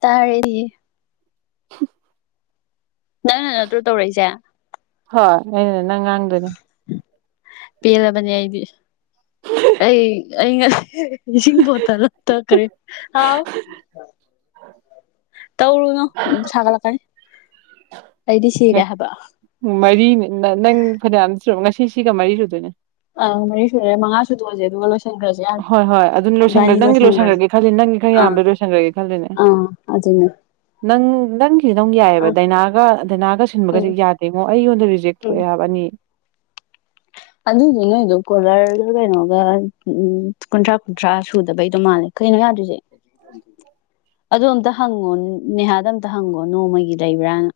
ꯇꯥꯔꯦꯔꯤꯌꯦ [unintelligible] ꯅꯪ ꯅꯪ ꯅꯠꯇ꯭ꯔ ꯇꯧꯔꯛꯏꯁꯦ ꯍꯅꯦ ꯅꯪ ꯉꯥꯡꯗꯣꯏꯅꯦ ꯄꯦꯜꯂꯕꯅꯦ ꯑꯩꯗꯤ ꯑꯩ ꯑꯩ ꯉꯁꯤ ꯄꯣꯇꯥ ꯂ ꯇꯈꯔꯦ ꯍꯥꯎ ꯇꯧꯔꯅ ꯊꯒꯂ ꯀꯥꯏ ꯃꯔꯤꯅꯤ ꯅꯪ ꯐꯅꯌꯥꯝ ꯉꯁꯤ ꯁꯤꯒ ꯃꯔꯤ ꯁꯨꯗꯣꯏꯅꯦ ꯑ ꯃꯔꯤ ꯁꯨꯔꯦ ꯃꯉꯥꯁꯨ ꯇꯑꯁꯦ ꯑꯗꯨꯒ ꯂ ꯆ꯭ꯔ ꯍꯣꯏ ꯍꯣꯏ ꯑꯗꯨꯅ ꯂꯣꯏꯁꯟꯈ꯭ꯔꯦ ꯏꯅꯤꯔ ꯅꯪꯒꯤ ꯆꯒ꯭ꯔ ꯂꯣꯏꯁꯟꯈ꯭ꯔꯒꯦ ꯈꯜꯂꯤ ꯅꯪꯒꯤ ꯈꯔ ꯑ ꯌꯥꯝꯕ ꯂꯣꯏꯁꯟꯈ꯭ꯔꯒꯦ ꯈꯜꯂꯤꯅꯦ ꯑ ꯁꯤꯅ ꯅꯪ ꯅꯪꯁꯤꯗꯧ ꯌꯥꯏꯑꯕ ꯗꯥꯏꯅꯥꯒ ꯗꯥꯏꯅꯥꯒ ꯎꯝ ꯁꯤꯟꯕꯒꯁꯦ ꯌꯥꯗꯦꯉꯣ ꯑꯩꯉꯣꯟꯗ ꯔꯤꯖꯦꯛ ꯎꯝ ꯊꯣꯛꯑꯦ ꯍꯥꯏꯕ ꯑꯅꯤ ꯑꯗꯨꯗꯤ ꯅꯣꯏꯗꯣ ꯀꯣꯂꯔꯒ ꯀꯩꯅꯣꯒ ꯎ ꯀꯨꯟꯊ꯭ꯔꯥ ꯀꯨꯟꯊ꯭ꯔꯥ ꯁꯨꯗꯕꯩꯗꯣ ꯃꯥꯜꯂꯦ ꯀꯩꯅꯣ ꯌꯥꯗꯣꯏꯁꯦ ꯑꯗꯨ ꯑꯝꯇ ꯍꯪꯉꯣ ꯅꯦꯍꯥꯗ ꯑꯝꯇ ꯍꯪꯉꯣ ꯅꯣꯡꯃꯒꯤ ꯂꯩꯕ꯭ꯔꯥꯅ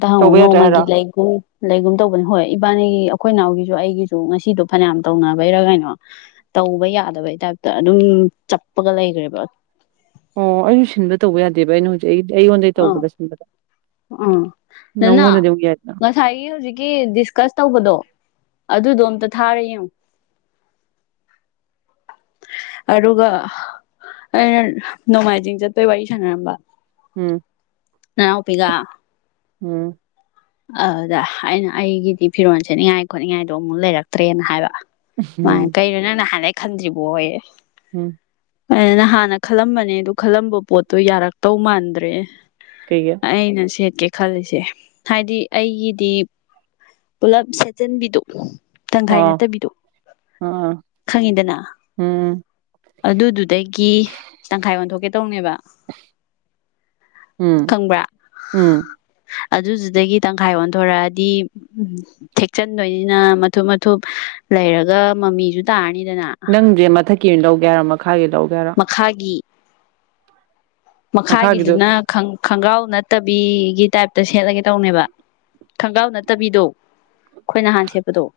ꯇꯉꯣ ꯇꯧꯕ ꯌꯥꯗ꯭ꯔꯦ ꯅꯣꯡꯃꯒꯤ ꯍꯥꯏꯔꯣ ꯂꯩꯒ꯭ꯔꯨꯝ ꯂꯩꯒ꯭ꯔꯨꯝ ꯇꯧꯕꯅꯦ ꯍꯣꯏ ꯏꯕꯥꯅꯤꯒꯤ ꯑꯩꯈꯣꯏ ꯏ ꯅꯥꯎꯒꯤꯁꯨ ꯑꯩꯒꯤꯁꯨ ꯉꯁꯤꯗꯣ ꯐꯅꯌꯥꯝ ꯇꯧꯅꯕꯩꯔ ꯀꯩꯅꯣ ꯇꯧꯕ ꯌꯥꯗꯕꯩ ꯇꯥꯏꯞꯇ ꯑꯗꯨꯝ ꯆꯞꯄꯒ ꯂꯩꯈ꯭ꯔꯦꯕ ꯑꯣ ꯑꯩꯁꯨ ꯁꯤꯟꯕ ꯇꯧꯕ ꯌꯥꯗꯦꯕ ꯑꯩꯅ ꯍꯧꯖꯤꯛ ꯑꯩꯗꯤ ꯑꯩꯉꯣꯟꯗꯒꯤꯩ ꯇꯧꯕꯗ ꯁꯤꯟꯕꯗ ꯎꯥ ꯑꯗꯨꯅ ꯅꯪꯉꯣꯟꯗꯗꯤ ꯑꯃꯨꯛ ꯌꯥꯏꯗꯅ ꯉꯁꯥꯏꯒꯤ ꯍꯧꯖꯤꯛꯀꯤ ꯗꯤꯁꯀꯁ ꯇꯧꯕꯗꯣ ꯑꯗꯨꯗꯣ ꯑꯝꯇ ꯊꯥꯔꯨ ꯑꯗꯨꯒ ꯑꯩꯅ ꯅꯣꯡꯃꯥꯏꯖꯤꯡ ꯆꯠꯄꯩ ꯋꯥꯔꯤ ꯁꯥꯟꯅꯔꯝꯕ ꯎꯝ ꯅꯅꯥ ꯑꯣ ꯄꯒꯥ ꯎꯝ ꯑꯗꯨꯗ ꯑꯩꯅ ꯑꯩꯒꯤꯗꯤ ꯐꯤꯔꯣꯟꯜ ꯁꯦꯠꯅꯤꯡꯉꯥꯏ ꯈꯣꯠꯅꯤꯡꯉꯥꯏꯗꯣ ꯑꯃꯨꯛ ꯂꯩꯔꯛꯇ꯭ꯔꯦꯅ ꯍꯥꯏꯕ ꯃꯥ ꯎꯝ ꯀꯩꯅꯣ ꯅꯪ ꯅ ꯍꯥꯟꯩ ꯈꯟꯗ꯭ꯔꯤꯕꯣ ꯍꯣꯏ ꯎꯝ ꯑꯗꯨꯅ ꯍꯥꯟꯅ ꯈꯜꯂꯝꯕꯅꯦ ꯑꯗꯨ ꯈꯜꯂꯝꯕ ꯄꯣꯠꯇꯣ ꯌꯥꯔꯛꯇꯧ ꯃꯥꯟꯗ꯭ꯔꯦ ꯀꯩꯒꯤ ꯑꯣ ꯑꯩꯅ ꯁꯦꯠꯀꯦ ꯈꯜꯂꯤꯁꯦ ꯍꯥꯏꯗꯤ ꯑꯩꯒꯤꯗꯤ ꯄꯨꯂꯞ ꯁꯦꯠꯆꯤꯟꯕꯤꯗꯨ ꯇꯪꯈꯥꯏ ꯅꯠꯇꯕꯤꯗꯨ ꯑꯥ ꯈꯪꯉꯤꯗꯅ ꯎꯝ ꯑꯗꯨꯗꯨꯗꯒꯤ ꯇꯪꯈꯥꯏ ꯑꯣꯟꯊꯣꯛꯀꯦ ꯇꯧꯅꯦꯕ ꯎꯝ ꯈꯪꯕ꯭ꯔꯥ ꯎꯝ ꯑꯗꯨꯗꯨꯗꯒꯤ ꯇꯪꯈꯥꯏ ꯑꯣꯟꯊꯣꯔꯛꯑꯗꯤ ꯎꯝ ꯎꯝ ꯊꯦꯛꯆꯟꯗꯣꯏꯅꯤꯅ ꯃꯊꯨꯞ ꯃꯊꯨꯞ ꯂꯩꯔꯒ ꯃꯃꯤꯁꯨ ꯇꯥꯔꯅꯤꯅ ꯅꯪꯁꯦ ꯃꯊꯛꯀꯤ ꯑꯣꯏꯅ ꯂꯧꯒꯦꯔꯣ ꯃꯈꯥꯒꯤ ꯂꯧꯒꯦꯔꯣ ꯃꯈꯥꯒꯤ ꯃꯈꯥꯒꯤꯗꯣ ꯃꯈꯥꯒꯤꯗꯨꯅ ꯈꯣꯡꯒ꯭ꯔꯥꯎ ꯅꯠꯇꯕꯤꯒꯤ ꯇꯥꯏꯞ ꯇ ꯁꯦꯠꯂꯒꯦ ꯇꯧꯅꯦꯕ ꯈꯣꯡꯒ꯭ꯔꯥꯎ ꯅꯠꯇꯕꯤꯗꯣ ꯑꯩꯈꯣꯏ ꯅꯍꯥꯟ ꯁꯦꯠꯄꯗꯣ [unintelligible]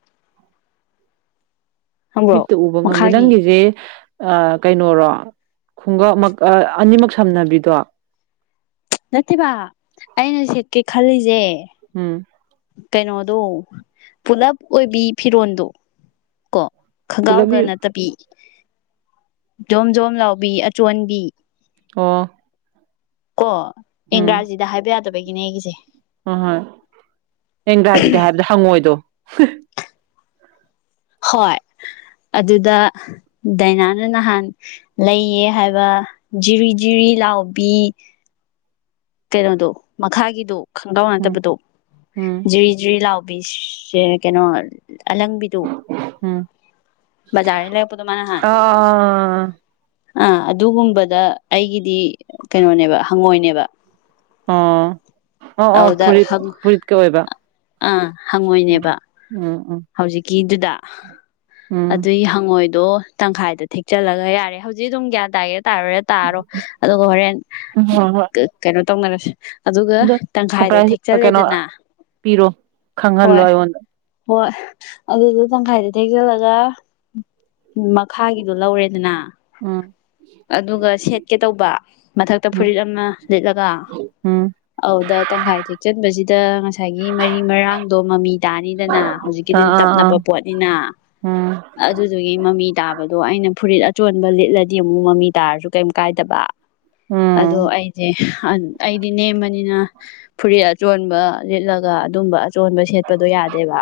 ꯈꯪꯕ꯭ꯔꯣ ꯃꯤꯠꯇ ꯎꯕ ꯉꯝꯗꯦ ꯃꯈꯥꯒꯤ ꯅꯪꯒꯤꯁꯦ ꯀꯩꯅꯣꯔꯣ ꯈꯨꯡꯒꯞꯃꯛ ꯑꯅꯤꯃꯛ ꯁꯝꯅꯕꯤꯗꯣ ꯅꯠꯇꯦꯕ ꯑꯩꯅ ꯁꯦꯠꯀꯦ ꯈꯜꯂꯤꯁꯦ ꯎꯝ ꯑꯗꯣ ꯄꯨꯂꯞ ꯑꯣꯏꯕꯤ ꯐꯤꯔꯣꯜꯗꯣ ꯀꯣ ꯄꯨꯂꯞ ꯈꯣꯡꯒ꯭ꯔꯥꯎꯒ ꯅꯠꯇꯕꯤ ꯖꯣꯝ ꯖꯣꯝ ꯂꯥꯎꯕꯤ ꯑꯆꯣꯟꯕꯤ ꯑꯣ ꯀꯣ ꯏꯪꯒ꯭ꯔꯥꯖꯤꯗ ꯍꯥꯏꯕ ꯌꯥꯗꯕꯒꯤꯅꯦ ꯑꯩꯒꯤꯁꯦ ꯑꯍꯣꯏ ꯏꯪꯒ꯭ꯔꯥꯖꯤꯗ ꯍꯥꯏꯕꯗ ꯍꯪꯉꯣꯏꯗꯣ ꯍꯣꯏ ꯑꯗꯨꯗ ꯗꯥꯏꯅꯥꯅ ꯅꯍꯥꯟ ꯂꯩꯌꯦ ꯍꯥꯏꯕ ꯖꯤꯔꯤ ꯖꯤꯔꯤ ꯂꯥꯎꯕꯤ ꯀꯩꯅꯣꯗꯣ ꯃꯈꯥꯒꯤꯗꯣ ꯈꯣꯡꯒꯥꯎ ꯎꯝ ꯅꯠꯇꯕꯗꯣ ꯎꯝ ꯖꯤꯔꯤ ꯖꯤꯔꯤ ꯂꯥꯎ ꯕꯤꯁ ꯀꯩꯅꯣ ꯑꯂꯪꯕꯤꯗꯨ ꯎꯝ ꯖꯔ ꯂꯄꯣ ꯇꯃꯥꯟ ꯍꯥꯥꯟ ꯑꯥ ꯑꯥ ꯑꯗꯨꯒꯨꯝꯕꯗ ꯑꯩꯒꯤꯗꯤ ꯀꯩꯅꯣꯅꯦꯕ ꯍꯪꯉꯣꯏꯅꯦꯕ ꯑꯣ ꯑ ꯑ ꯑꯗꯨꯗ ꯐꯨꯔꯤꯠ ꯐꯨꯔꯤꯠꯀ ꯑꯣꯏꯕ ꯑꯥ ꯎꯝ ꯍꯪꯉꯣꯏꯅꯦꯕ ꯎꯝ ꯎꯝ ꯍꯧꯖꯤꯛꯀꯤꯗꯨꯗ ꯎꯝ ꯑꯗꯨꯒꯤ ꯍꯪꯉꯣꯏꯗꯣ ꯇꯪꯈꯥꯏꯗ ꯊꯦꯛꯆꯜꯂꯒ ꯌꯥꯔꯦ ꯍꯧꯖꯤꯛ ꯑꯗꯨꯝ ꯀ꯭ꯌꯥ ꯇꯥꯒꯦ ꯇꯥꯔꯔꯦ ꯇꯥꯔꯣ ꯑꯗꯨꯒ ꯍꯣꯔꯦꯟ ꯎꯝ ꯍꯣꯏ ꯍꯣꯏ ꯀꯩꯅꯣ ꯇꯧꯅꯔꯁ ꯑꯗꯨꯒ ꯑꯗꯣ ꯇꯪꯈꯥꯏꯗ ꯁꯔꯄ꯭ꯔꯥꯏꯖ ꯀꯩꯅꯣ ꯊꯦꯛꯆꯜꯂꯦꯗꯅ ꯄꯤꯔꯣ ꯈꯪꯍꯜꯂꯣ ꯍꯣꯏ ꯑꯩꯉꯣꯟꯗ ꯍꯣꯏ ꯑꯗꯨꯗꯣ ꯇꯪꯈꯥꯏꯗ ꯊꯦꯛꯖꯤꯜꯂꯒ ꯃꯈꯥꯒꯤꯗꯣ ꯂꯧꯔꯦꯗꯅ ꯎꯝ ꯑꯗꯨꯒ ꯁꯦꯠꯀꯦ ꯇꯧꯕ ꯃꯊꯛꯇ ꯎꯝ ꯐꯨꯔꯤꯠ ꯑꯃꯅ ꯂꯤꯠꯂꯒ ꯎꯝ ꯑꯗ ꯇꯪꯈꯥꯏ ꯊꯦꯛꯆꯟꯕꯁꯤꯗ ꯉꯁꯥꯏꯒꯤ ꯃꯔꯤ ꯃꯔꯥꯡꯗꯣ ꯃꯃꯤ ꯇꯥꯅꯤꯗꯅ ꯍꯧꯖꯤꯛ ꯑꯥ ꯗꯤ ꯇꯞ ꯑꯥ ꯑꯥ ꯅꯞꯄ ꯄꯣꯠꯅꯤꯅ ꯎꯝ ꯑꯗꯨꯗꯨꯒꯤ ꯃꯃꯤ ꯇꯥꯕꯗꯣ ꯑꯩꯅ ꯐꯨꯔꯤꯠ ꯆꯣꯟꯕ ꯂꯤꯠꯂꯗꯤ ꯑꯃꯨꯛ ꯃꯃꯤ ꯇꯥꯔꯁꯨ ꯀꯩꯝ ꯀꯥꯏꯗꯕ ꯑꯗꯣ ꯎꯝ ꯑ ꯦ ꯑꯩꯗꯤ ꯅꯦꯝꯕꯅꯤꯅ ꯐꯨꯔꯤꯠ ꯑꯆꯣꯟꯕ ꯂꯤꯠꯂꯒ ꯑꯗꯨꯝꯕ ꯑꯆꯣꯟꯕ ꯁꯦꯠꯄꯗꯣ ꯌꯥꯗꯦꯕ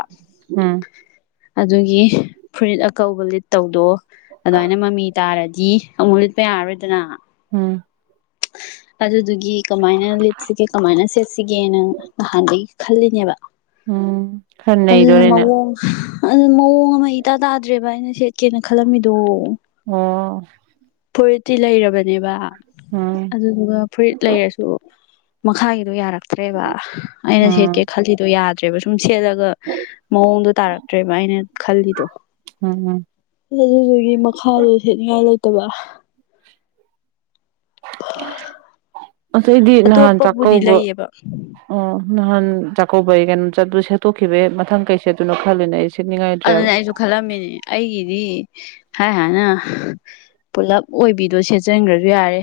ꯎꯝ ꯑꯗꯨꯒꯤ ꯐꯨꯔꯤꯠ ꯑꯀꯧꯕ ꯂꯤꯠ ꯇꯧꯗꯣ ꯑꯗꯨꯃꯥꯏꯅ ꯃꯃꯤ ꯇꯥꯔꯗꯤ ꯗꯤ ꯑꯃꯨꯛ ꯂꯤꯠꯄ ꯌꯥꯔꯣꯏꯗꯅ ꯎꯝ ꯑꯗꯨꯗꯨꯒꯤ ꯀꯃꯥꯏꯅ ꯂꯤꯠꯁꯤꯒꯦ ꯀꯃꯥꯏꯅ ꯁꯦꯠꯁꯤꯒꯦꯅꯪ ꯅꯍꯥꯟꯩ ꯈꯜꯂꯤꯅꯦꯕ ꯎꯝ ꯈꯔ ꯑꯗꯨꯅ ꯅꯩꯗꯣꯔꯦꯅꯦ ꯃꯑꯣꯡ ꯑꯗꯨ ꯃꯑꯣꯡ ꯑꯃ ꯏꯇꯥ ꯇꯥꯗ꯭ꯔꯦꯕ ꯑꯩꯅ ꯁꯦꯠꯀꯦꯅ ꯈꯜꯂꯝꯃꯤꯗꯣ ꯑꯣ ꯐꯨꯔꯤꯠꯇꯤ ꯂꯩꯔꯕꯅꯦꯕ ꯎꯝ ꯑꯗꯨꯗꯨꯒ ꯐꯨꯔꯤꯠ ꯂꯩꯔꯁꯨ ꯃꯈꯥꯒꯤꯗꯣ ꯌꯥꯔꯛꯦ ꯠꯇ꯭ꯔꯦꯕ ꯑꯩꯅ ꯁꯦꯠꯀꯦ ꯎꯝ ꯈꯜꯂꯤꯗꯣ ꯌꯥꯗ꯭ꯔꯦꯕ ꯁꯨꯝ ꯁꯦꯠꯂꯒ ꯃꯑꯣꯡꯗꯣ ꯇꯥꯔꯛꯇ꯭ꯔꯦꯕ ꯑꯩꯅ ꯃ ꯈꯂꯤꯗꯣ ꯎꯝ ꯑꯗꯨꯗꯨꯒꯤ ꯃꯈꯥꯗꯣ ꯁꯦꯠꯅꯤꯉꯥꯏ ꯂꯩꯇꯕ ꯑꯁꯇꯩꯗꯤ ꯅꯍꯥꯟ ꯑꯇꯣꯞꯄꯕꯨꯗꯤ ꯆꯥꯛꯀꯧꯕ ꯂꯩꯌꯦꯕ ꯑꯣ ꯅꯍꯥꯟ ꯆꯥꯛꯀꯧꯕꯩ ꯀꯩꯅꯣꯝ ꯆꯠꯄ ꯁꯦꯠꯇꯣꯛꯈꯤꯕꯦ ꯃꯊꯪ ꯀꯩ ꯁꯦ ꯑꯗꯨꯅ ꯈꯜꯂꯅꯦ ꯑꯩꯁꯦ ꯑꯗꯨꯅꯦ ꯑꯩꯁꯨ ꯈꯜꯂꯝꯃꯤꯅꯦ ꯑꯩꯒꯤꯗꯤ ꯍꯥꯏ ꯍꯥꯟꯅ ꯄꯨꯂꯞ ꯑꯣꯏꯕꯤꯗꯣ ꯁꯦꯠꯆꯟꯈ꯭ꯔꯁꯨ ꯌꯥꯔꯦ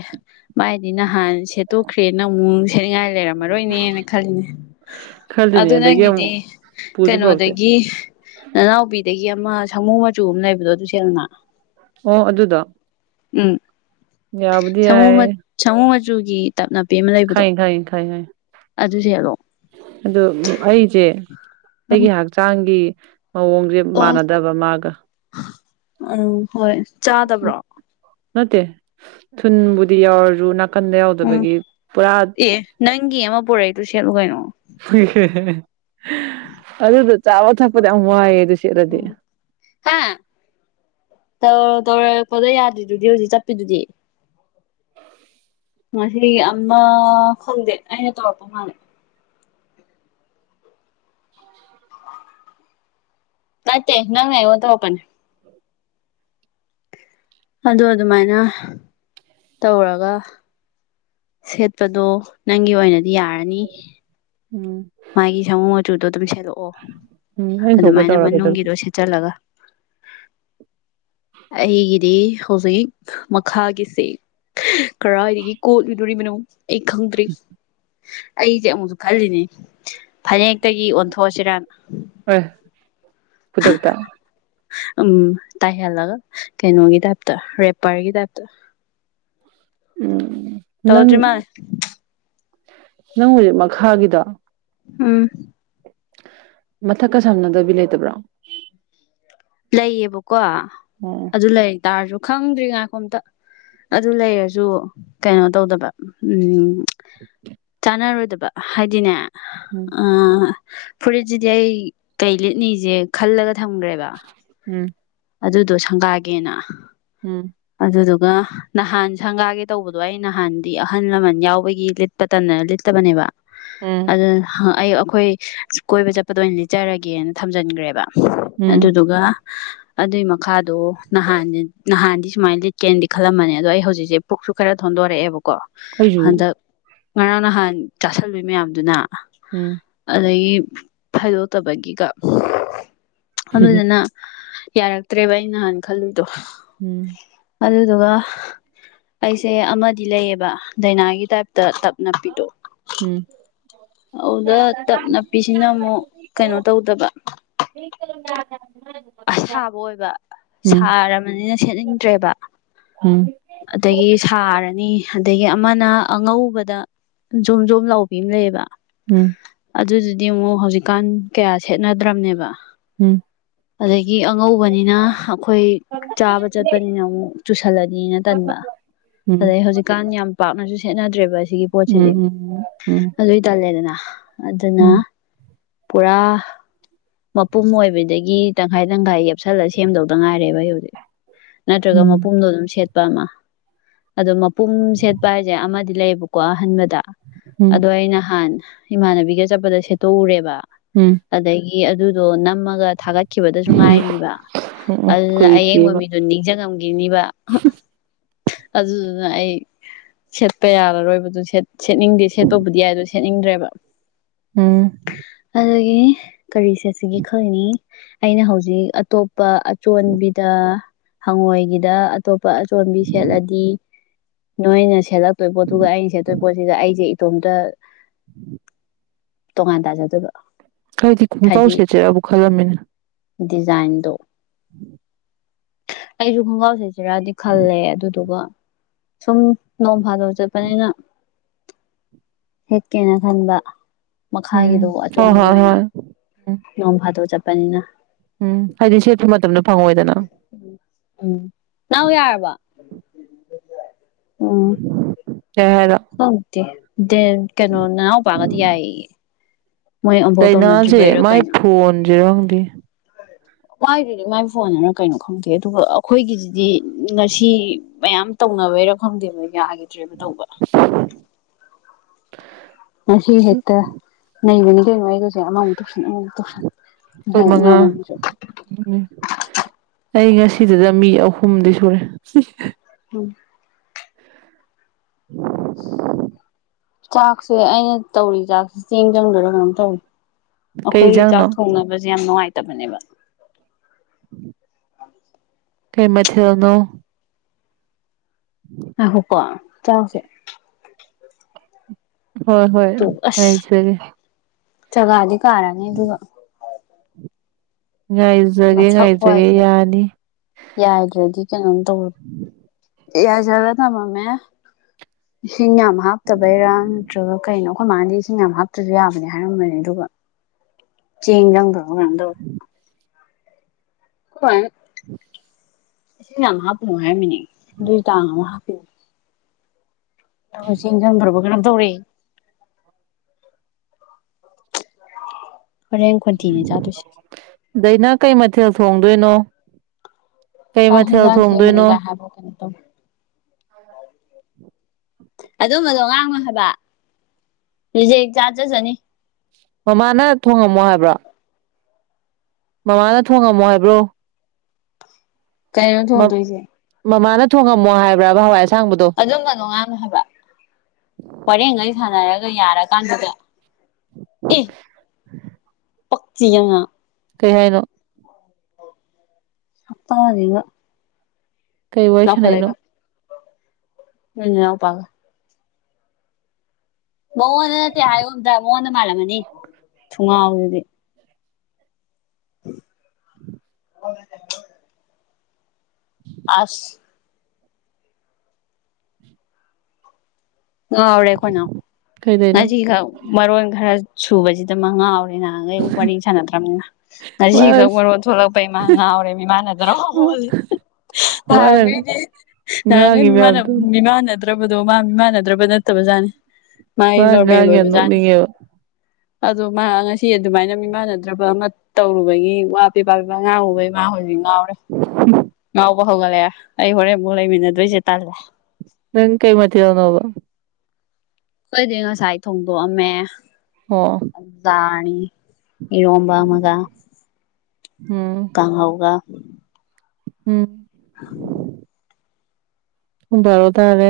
ꯃꯥꯏꯗꯤ ꯅꯍꯥꯟ ꯁꯦꯠꯇꯣꯛꯈ꯭ꯔꯦ ꯅ ꯑꯃꯨꯛ ꯁꯦꯠꯅꯤꯡꯉꯥꯏ ꯂꯩꯔꯝꯃꯔꯣꯏꯅꯦꯅ ꯈꯜꯂꯤꯅꯦ ꯈꯜꯂꯤꯅꯦ ꯑꯗꯨ ꯑꯗꯒꯤ ꯅꯪꯒꯤꯗꯤ ꯑꯃꯨꯛ ꯄꯨꯁꯨ ꯄꯨꯔꯛꯇꯦ ꯀꯩꯅꯣꯗꯒꯤ ꯀꯣꯕꯤꯗꯒꯤ ꯑꯃ ꯁꯥꯃꯨ ꯃꯆꯨ ꯑꯃ ꯂꯩꯕꯗꯣ ꯑꯗꯨ ꯁꯦꯡꯅ ꯑꯣ ꯑꯗꯨꯗ ꯎꯝ ꯁꯨ ꯁꯨ ꯈꯥꯏ ꯈꯥꯏ ꯈꯥꯏ ꯍꯥꯏ ꯑꯗꯨꯗ ꯆꯔꯣ ꯑꯣ ꯑꯩꯁꯦ ꯑꯩꯒꯤ ꯍꯛꯆꯥꯡꯒꯤ ꯃꯑꯣꯡꯁꯦ ꯑꯣ ꯃꯥꯟꯅꯗꯕ ꯃꯥꯒ ꯎꯝ ꯍꯣꯏ ꯆꯥꯗꯕ꯭ꯔꯣ ꯃꯦ ꯊꯨꯟꯕꯨꯗꯤ ꯌꯥꯎꯔ ꯅ ꯀꯟꯗ ꯎꯝ ꯌꯥꯎꯗꯕꯒꯤ ꯄꯨꯔꯥ ꯑꯦ ꯅꯪꯒꯤ ꯑꯃ ꯄꯨꯔꯛꯏꯗꯨ ꯁꯦꯠꯂꯨ ꯀꯩꯅꯣ ꯑꯗꯨꯗꯣ ꯆꯥꯕ ꯊꯛꯄꯗ ꯌꯥꯝ ꯋꯥꯏꯑꯦ ꯑꯗꯨ ꯁꯠꯂꯗꯤ ꯇꯧ ꯇꯧꯔꯄꯗ ꯌꯥꯗ꯭ꯔꯤꯗꯨꯗꯤ ꯍꯧꯖꯤꯛ ꯆꯠꯄꯤꯗꯨꯗꯤ ꯃꯍꯤ ꯑꯃ ꯈꯪꯗꯦ ꯑꯩꯅ ꯇꯧꯔꯛꯄ ꯃꯥꯜꯂꯦ ꯅꯠꯇꯦ ꯅꯪꯉ ꯇꯧꯄ ꯑꯗꯨ ꯑꯗꯨꯃꯥꯏꯅ ꯇꯧꯔꯒ ꯁꯦꯠꯄꯗꯣ ꯅꯪꯒꯤ ꯑꯣꯏꯅꯗꯤ ꯌꯥꯔꯅꯤ ꯎꯝ ꯃꯥꯒꯤ ꯁꯥꯃꯨ ꯃꯆꯨꯗꯣ ꯑꯗꯨꯝ ꯁꯦꯠꯂꯛꯑꯣ ꯎꯝ ꯑꯩꯅ ꯊꯣꯛꯄ ꯑꯗꯨꯃꯥꯏꯅ ꯇꯧꯔꯒꯦ ꯃꯅꯨꯡꯒꯤꯗꯣ ꯁꯦꯠꯆꯜꯂꯒ ꯍꯤꯒꯗꯤ ꯍꯧꯖꯤꯛ ꯃꯈꯥꯒꯤꯁꯦ ꯀꯗꯥꯏꯗꯒꯤ ꯀꯣꯠꯂꯨꯗꯣꯔꯤꯕꯅꯣ ꯑꯩ ꯈꯪꯗ꯭ꯔꯤ ꯑꯩꯁꯦ ꯑꯃꯨꯛꯁꯨ ꯈꯜꯂꯤꯅꯦ ꯐꯅꯦꯛꯇꯒꯤ ꯑꯣꯟꯊꯣꯛꯑꯁꯤꯔ ꯍꯣꯏ ꯈꯨꯗꯛꯇ ꯎꯝ ꯇꯥꯏꯍꯦꯜꯂꯒ ꯀꯩꯅꯣꯒꯤ ꯇꯥꯏꯞꯇ ꯔꯦꯄꯔꯒꯤ ꯇꯥꯏꯞꯇ [inaudible] [inaudible] ꯅꯪ ꯇꯧꯇ꯭ꯔꯤ ꯃꯥ ꯅꯪ ꯍꯧꯖꯤꯛ ꯃꯈꯥꯒꯤꯗ ꯎꯝ ꯃꯊꯛꯀ ꯁꯝꯅꯗꯕꯤ ꯂꯩꯇꯕ꯭ꯔꯣ ꯂꯩꯌꯦꯕꯀꯣ ꯎꯝ ꯑꯗꯨ ꯂꯩꯇꯥꯔꯁꯨ ꯈꯪꯗ꯭ꯔꯤꯉꯥꯏ ꯀꯣꯝꯇ ꯑꯗꯨ ꯂꯩꯔꯁꯨ ꯀꯩꯅꯣ ꯇꯧꯗꯕ ꯎꯝ [inaudible] ꯀꯥꯟꯅꯔꯣꯏꯗꯕ ꯍꯥꯏꯗꯤꯅꯦ ꯎꯝ ꯐꯨꯔꯤꯠꯁꯤꯗꯤ ꯑꯩ ꯀꯩ ꯂꯤꯠꯅꯤꯁꯦ ꯈꯜꯂꯒ ꯊꯝꯈ꯭ꯔꯦꯕ ꯎꯝ ꯑꯗꯨꯗꯣ ꯁꯪꯒꯥꯒꯦꯅ ꯑꯗꯨꯗꯨ ꯑꯗꯨꯒ ꯅꯍꯥꯟ ꯁꯪꯒꯥꯒꯤꯦ ꯇꯧꯕꯗꯣ ꯑꯩ ꯅꯍꯥꯟꯗꯤ ꯑꯍꯜ ꯂꯃꯟ ꯌꯥꯎꯕꯒꯤ ꯂꯤꯠꯄꯇꯟꯗꯅ ꯂꯤꯠꯇꯕꯅꯦꯕ ꯎꯝ ꯎꯝ ꯑꯗꯨ ꯑꯩ ꯑꯩꯈꯣꯏ ꯀꯣꯏꯕ ꯆꯠꯄꯗ ꯑꯣꯏꯅ ꯂꯤꯠꯆꯔꯒꯦꯅ ꯊꯝꯖꯤꯟꯈ꯭ꯔꯦꯕ ꯎꯝ ꯑꯗꯨꯗꯨꯒ ꯑꯗꯨꯏ ꯃꯈꯥꯗꯣ ꯅꯍꯥꯟ ꯅꯍꯥꯟ ꯁꯨꯃꯥꯏꯅ ꯂꯤꯠꯀꯦꯅꯗꯤ ꯈꯜꯂꯝꯃꯅꯤ ꯑꯗꯣ ꯑꯩ ꯍꯧꯖꯤꯛꯁꯦ ꯄꯨꯛꯁꯨ ꯈꯔ ꯊꯣꯟꯗꯣꯔꯛꯑꯦꯕꯀꯣ ꯑꯩꯁꯨ ꯍꯟꯗꯛ ꯉꯔꯥꯡ ꯅꯍꯥꯟ ꯆꯥꯁꯂꯨꯏ ꯃꯌꯥꯝꯗꯨꯅ ꯎꯝ ꯑꯗꯒꯤ ꯈꯥꯏꯗꯣꯛꯇꯕꯒꯤꯒ ꯎꯝ ꯑꯗꯨꯗꯨꯅ ꯌꯥꯔꯛꯇ꯭ꯔꯦꯕ ꯑꯩ ꯅꯍꯥꯟ ꯈꯜꯂꯨꯗꯣ ꯎꯝ ꯑꯗꯨꯗꯨꯒ ꯑꯩꯁꯦ ꯑꯃꯗꯤ ꯂꯩꯌꯦꯕ ꯗꯥꯏꯅꯥꯒꯤ ꯇꯥꯏꯞ ꯇ ꯇꯞꯅ ꯄꯗꯣ ꯎꯝ ꯑꯗꯨꯗ ꯇꯞ ꯅꯞꯄꯤꯁꯤꯅ ꯑꯃꯨꯛ ꯀꯩꯅꯣ ꯇꯧꯗꯕ ꯑꯁꯥꯕ ꯑꯣꯏꯕ ꯎꯝ ꯁꯥꯔꯕꯅꯤꯅ ꯁꯦꯠꯅꯤꯡꯗ꯭ꯔꯦꯕ ꯎꯝ ꯎꯝ ꯑꯗꯒꯤ ꯁꯥꯔꯅꯤ ꯑꯗꯒꯤ ꯑꯃꯅ ꯑꯉꯧꯕꯗ ꯖꯣꯨꯝ ꯖꯣꯨꯝ ꯂꯧꯕꯕꯤ ꯑꯃ ꯂꯩꯌꯦꯕ ꯑꯗꯨꯗꯨꯗꯤ ꯑꯃꯨꯛ ꯍꯧꯖꯤꯛꯀꯥꯟ ꯀꯌꯥ ꯁꯦꯠꯅꯗ꯭ꯔꯕꯅꯦꯕ ꯎꯝ ꯑꯗꯒꯤ ꯑꯉꯧꯕꯅꯤꯅ ꯑꯩꯈꯣꯏ ꯆꯥꯕ ꯆꯠꯄꯅꯤꯅ ꯑꯃꯨꯛ ꯆꯨꯁꯜꯂꯅꯤꯅ ꯇꯟꯕ ꯎꯝ ꯑꯗꯩ ꯍꯧꯖꯤꯛꯀꯥꯟ ꯌꯥꯝ ꯄꯥꯛꯅꯁꯨ ꯁꯦꯠꯅꯗ꯭ꯔꯦꯕ ꯁꯤꯒꯤ ꯄꯣꯠꯁꯤꯗꯤ ꯎꯝ ꯑꯗꯨꯏ ꯇꯜꯂꯦꯗꯅ ꯑꯗꯨꯅ ꯄꯨꯔꯥ ꯃꯄꯨꯝ ꯑꯣꯏꯕꯗꯒꯤ ꯇꯪꯈꯥꯏ ꯇꯪꯈꯥꯏ ꯌꯦꯦꯞꯁꯜꯂꯒ ꯁꯦꯝꯗꯧꯗ ꯉꯥꯏꯔꯦꯕ ꯑꯩ ꯍꯧꯖꯤꯛ ꯅꯠꯇ꯭ꯔꯒ ꯃꯄꯨꯝꯗꯣ ꯑꯗꯨꯝꯦꯠ ꯠꯄ ꯑꯃ ꯑꯗꯣ ꯃꯄꯨꯝ ꯁꯦꯠꯄ ꯍꯥꯏꯁꯦ ꯑꯃꯗꯤ ꯂꯩꯌꯦꯕꯀꯣ ꯑꯍꯟꯥꯟꯕꯗ ꯎꯝ ꯑꯗꯣ ꯑ ꯅꯍꯥꯟ ꯏꯃꯥꯟꯅꯕꯤꯒ ꯆꯠꯄꯗ ꯁꯦꯠꯇꯣꯛꯎꯔꯦꯕ ꯎꯝ ꯑꯗꯒꯤ ꯑꯗꯨꯗꯣ ꯅꯝꯃꯒ ꯊꯥꯒꯠ ꯆꯈꯤꯕꯗꯁꯨ ꯉꯥꯏꯔꯤꯕ ꯎꯝ ꯑꯗꯨꯅ ꯑꯌꯡꯕ ꯀꯨꯏꯗ꯭ꯔꯤꯑꯕ ꯃꯤꯗꯨꯣ ꯅꯤꯡꯁꯤꯡꯝ ꯒꯤꯅꯤꯕ ꯑꯗꯨꯗꯨꯅ ꯑꯩ ꯁꯦꯠꯄ ꯌꯥꯔꯔꯣꯏꯕꯗꯨꯦꯠ ꯁꯦꯠꯅꯤꯡꯗꯦ ꯁꯦꯠꯇꯕꯨꯗꯤ ꯌꯥꯏ ꯑꯗꯨꯗꯣ ꯁꯦꯠꯅꯤꯡꯗ꯭ꯔꯦꯕ ꯎꯝ ꯑꯗꯨꯗꯒꯤ ꯀꯔꯤꯁꯦ ꯑꯁꯤꯒꯤ ꯈꯜꯅꯤ ꯑꯩꯅ ꯍꯧꯖꯤꯛ ꯑꯇꯣꯞꯄ ꯑꯆꯣꯟꯕꯤꯗ ꯍꯪꯉꯣꯏꯒꯤꯗ ꯑꯇꯣꯞ ꯏꯄꯥ ꯑꯆꯣꯟꯝꯕꯤ ꯁꯦꯠꯂꯗꯤ ꯅꯣꯏꯅ ꯁꯦꯠꯂꯛꯇꯣꯏ ꯄꯣꯠꯇꯨꯒ ꯑꯩꯅ ꯁꯦꯠꯇꯣꯏ ꯄꯣꯠꯁꯤꯒ ꯑꯩꯁꯦ ꯇꯣꯝꯗ ꯇꯣꯉꯥꯟꯅ ꯇꯥꯖꯥ ꯑꯗꯨꯕ ꯀꯔꯤ ꯊꯗꯤ ꯈꯨ ꯀꯥꯎꯁꯦ ꯆ ꯑꯕꯨ ꯈꯜꯂꯝꯃꯤꯅꯦ ꯗꯤꯖꯥꯏꯟꯗꯣ ꯑꯩꯁꯨ ꯈꯣꯡꯒ꯭ꯔꯥꯎꯁꯤꯁꯤꯔꯗꯤ ꯈꯜꯂꯦ ꯑꯗꯨꯗꯨꯒ ꯁꯨꯝ ꯅꯣꯡ ꯐꯥꯗꯕ ꯆꯠꯄꯅꯤꯅ ꯍꯦꯛꯀꯦꯅ ꯈꯟꯕ ꯎꯝ ꯃꯈꯥꯒꯤꯗꯨ ꯍꯣꯏ ꯑꯆꯣꯟꯒꯤ ꯍꯣꯏ ꯑꯣꯏꯅ ꯍꯣꯏ ꯎꯝ ꯅꯣꯡ ꯐꯥꯗꯣꯛ ꯆꯠꯄꯅꯤꯅ ꯎꯝ ꯑꯟꯁꯤꯦ ꯃ ꯃꯇꯝꯅ ꯎꯝ ꯅꯎ ꯌꯥꯔꯕ ꯑꯣ ꯌꯥꯦꯅ ꯗ ꯀꯩꯅꯣ ꯅꯅꯥꯎ ꯄꯄꯥꯒꯗꯤ ꯌꯥꯏ ꯗꯥꯏꯅꯥꯁꯦ ꯃꯥꯏ ꯀꯩꯅꯣ ꯐꯣꯟꯁꯦꯔꯪꯗꯦ ꯃꯥꯏꯗꯨꯗꯤ ꯃꯥꯏ ꯐꯣꯟꯗꯅ ꯀꯩꯅꯣ ꯈꯪꯗꯦ ꯑꯗꯨꯒ ꯑꯩꯈꯣꯏꯒꯤꯁꯤꯗꯤ ꯉꯁꯤ ꯃꯌꯥꯝ ꯇꯧꯅ ꯕꯩꯔꯛꯐꯝꯗꯦꯕ ꯌꯥꯈꯤꯗ꯭ꯔꯦꯕ ꯇꯧꯕ ꯉꯁꯤ ꯍꯦꯠꯇ ꯅ ꯃꯅꯤꯡꯗꯅꯨꯡ ꯃꯨ ꯇꯨꯁ ꯃ ꯇꯨꯁꯟ ꯑꯩꯈꯣꯏ ꯃꯉꯥ ꯏꯃꯅꯦ ꯑꯩ ꯉꯁꯤꯗꯨꯗ ꯃꯤ ꯑꯍꯨꯝꯗꯤ ꯁꯨꯔꯦ ꯎꯝ [inaudible] ꯆꯥꯛꯁꯦ ꯑꯩꯅ ꯇꯧꯔꯤ ꯆꯥꯛꯁꯦ ꯆꯦꯡ ꯆꯪꯗꯔꯥ ꯀꯩꯅꯣꯝ ꯇꯧꯔꯤ ꯀꯩ ꯑꯩꯈꯣꯏ ꯆꯥꯛ ꯌꯦꯟꯖꯥꯡꯅꯣ ꯊꯣꯡꯅꯕꯁꯦ ꯌꯥꯝ ꯅꯨꯡꯉꯥꯏꯇꯕꯅꯦꯕ ꯎꯝ ꯀꯩꯃꯊ ꯇꯅꯣ ꯑ ꯍꯣ ꯀ ꯆꯥꯎꯁꯦ ꯍꯣꯏ ꯍꯣꯏ ꯇꯨ ꯑꯁ ꯑꯩꯖꯒꯦ ꯆꯒꯥꯗꯤ ꯀꯔꯅꯤ ꯑꯗꯨ ꯉꯥꯏꯖꯒꯦ ꯃꯁꯛ ꯉꯥꯏꯖꯒꯦ ꯋꯥꯁꯦ ꯌꯥꯅꯤ ꯌꯥꯏꯗ꯭ꯔꯗꯤ ꯀꯩꯅꯣꯝ ꯇꯧꯔ ꯑꯦ ꯌꯥꯖꯒ ꯊꯃ ꯃ ꯏꯁꯤꯡ ꯌꯥꯝ ꯍꯥꯞꯇꯕꯩꯔꯥ ꯅꯠꯇ꯭ꯔꯒ ꯀꯩꯅꯣ ꯑꯩꯈꯣꯏ ꯃꯥꯅꯗꯤ ꯏꯁꯤꯡ ꯌꯥꯝ ꯍꯥꯞꯇ꯭ꯔꯁꯨ ꯌꯥꯕꯅꯦ ꯍꯥꯏꯔꯝꯕꯅꯤ ꯑꯗꯨꯒ ꯆꯦꯡ ꯆꯪꯗꯕ ꯉꯥꯡꯗꯧ ꯍꯣꯏ ꯎꯝ ꯁꯤꯡ ꯑ ꯍꯥꯥ ꯄꯍꯥꯏ ꯃꯤꯅꯤ ꯇ ꯑꯉ ꯍꯥꯥ ꯑ ꯆꯦꯟꯖꯥꯡ ꯐ꯭ꯔꯕ ꯀꯩꯅꯝ ꯇꯧꯔ ꯍꯣꯔꯦꯟ ꯈꯣꯟꯊꯤꯅꯦ ꯆꯥꯗꯣꯏꯁꯦ ꯗꯗꯥꯏꯅꯥ ꯀꯩ ꯃꯊꯦꯜ ꯐꯣꯡꯗꯣꯏꯅꯣ ꯑ ꯍꯖꯥꯁ ꯍꯦ ꯃꯤꯅꯤꯒ ꯍꯥꯏꯕꯣꯅꯤꯠꯇ ꯑꯗꯨꯝꯕꯗꯣ ꯉꯥꯡꯅ ꯍꯥꯏꯕ ꯇꯨꯖꯤꯦ ꯆꯥꯗꯁꯅꯤ ꯃꯃꯥꯅ ꯊꯣꯡꯉꯝꯃꯣ ꯍꯥꯏꯕ꯭ꯔꯣ ꯃꯃꯥꯅ ꯊꯣꯡꯉꯝꯃꯣ ꯍꯥꯏꯕ꯭ꯔꯣ ꯀꯩꯅꯩꯅ ꯊꯗꯣꯏꯁꯦ ꯃꯃꯥꯅ ꯊꯣꯡꯉꯝꯃꯣ ꯍꯥꯏꯕ꯭ꯔꯕ ꯍꯋꯥꯏꯁ ꯑꯗꯨꯝꯕꯗꯣꯉꯝꯃꯦ ꯍꯥꯏꯕ ꯋꯥꯔꯦꯡꯈꯩ ꯁꯥꯟꯅꯔꯒ ꯌꯥꯔꯀꯥꯟꯗꯨꯗ ꯑꯦ ꯄꯛꯆꯌꯥ ꯀꯩ ꯍꯥꯏꯅꯣ ꯁꯛꯇꯥꯖꯤꯒ ꯀꯩ ꯋꯥꯔꯁꯅꯥꯅꯣ ꯎꯝ ꯄꯥꯒ ꯃꯉꯣꯟꯗ ꯅꯠꯇꯦ ꯍꯥꯏꯔꯣꯝꯗ ꯃꯉꯣꯟꯗ ꯃꯥꯜꯂꯝꯃꯅꯤ ꯊꯨꯡꯒꯥꯎꯗꯨꯗꯤ [unintelligible] ꯑꯁ ꯉꯥꯎꯔꯦ ꯑꯩꯈꯣꯏꯅ ꯀꯩꯗꯩꯅꯣ ꯉꯁꯤꯈꯛ ꯃꯔꯣꯟ ꯈꯔ ꯁꯨꯕꯁꯤꯗ ꯑꯃ ꯉꯥꯎꯔꯦ ꯉꯍꯥꯟꯈꯩꯕꯨꯨꯛ ꯋꯥꯔꯤ ꯁꯥꯟꯅꯗ꯭ꯔꯕꯅꯤꯅ ꯉꯁꯤꯒꯛ ꯃꯔꯣ ꯊꯣꯛꯂꯛꯄ ꯏꯃ ꯉꯥꯎꯔꯦ ꯏꯃꯥꯟꯅꯗ꯭ꯔꯣ ꯃꯥꯅ ꯊꯥꯡꯉꯩꯗꯤ ꯊꯥꯡꯉꯩ ꯉꯥꯡꯉꯤ ꯃꯌꯥꯝꯗꯣ ꯃꯤꯃꯥꯟꯅꯗ꯭ꯔꯕ ꯗꯣ ꯃꯥ ꯃꯤꯃꯥꯟꯅꯗ꯭ꯔꯕ ꯅꯠꯇꯕꯖꯥꯠꯅꯤ ꯃꯥꯒꯤ ꯃꯥꯅ ꯅꯣꯔꯃꯦꯜ ꯉꯥꯡꯉꯤ ꯌꯥꯝ ꯑꯣꯏꯕꯖꯥꯠꯅꯤ ꯅꯣꯛꯅꯤꯡꯉꯦꯕ ꯑꯗꯣ ꯃꯥ ꯉꯁꯤ ꯑꯗꯨꯃꯥꯏꯅ ꯃꯤꯃꯥꯟꯅꯗ꯭ꯔꯕ ꯑꯃ ꯇꯧꯔꯨꯕꯒꯤ ꯋꯥ ꯄꯦꯕꯥ ꯄꯦꯄꯥ ꯑ ꯉꯥꯡꯕꯩ ꯉꯥ ꯍꯧꯖꯤꯛ ꯉꯥꯎꯔꯦ ꯉꯥꯎꯕ ꯍꯧꯒꯠꯂꯛꯦ ꯑꯩ ꯍꯣꯔꯦꯟ ꯃ ꯂꯩꯃꯤꯟꯅꯗꯣꯏꯁꯦ ꯇꯜꯂꯦ ꯅꯪ ꯀꯩ ꯃꯊꯦꯜꯅꯣꯕ ꯑꯩꯈꯣꯏꯗꯤ ꯉꯁꯥꯏ ꯊꯣꯡꯗꯣꯛꯑꯝꯃꯦ ꯑꯣ ꯑꯗꯨ ꯏꯔꯣꯝꯕ ꯃꯒ ꯎꯝ ꯀꯥ ꯍꯧꯒ ꯎꯝ ꯍ ꯔꯣ ꯇꯥꯔꯦ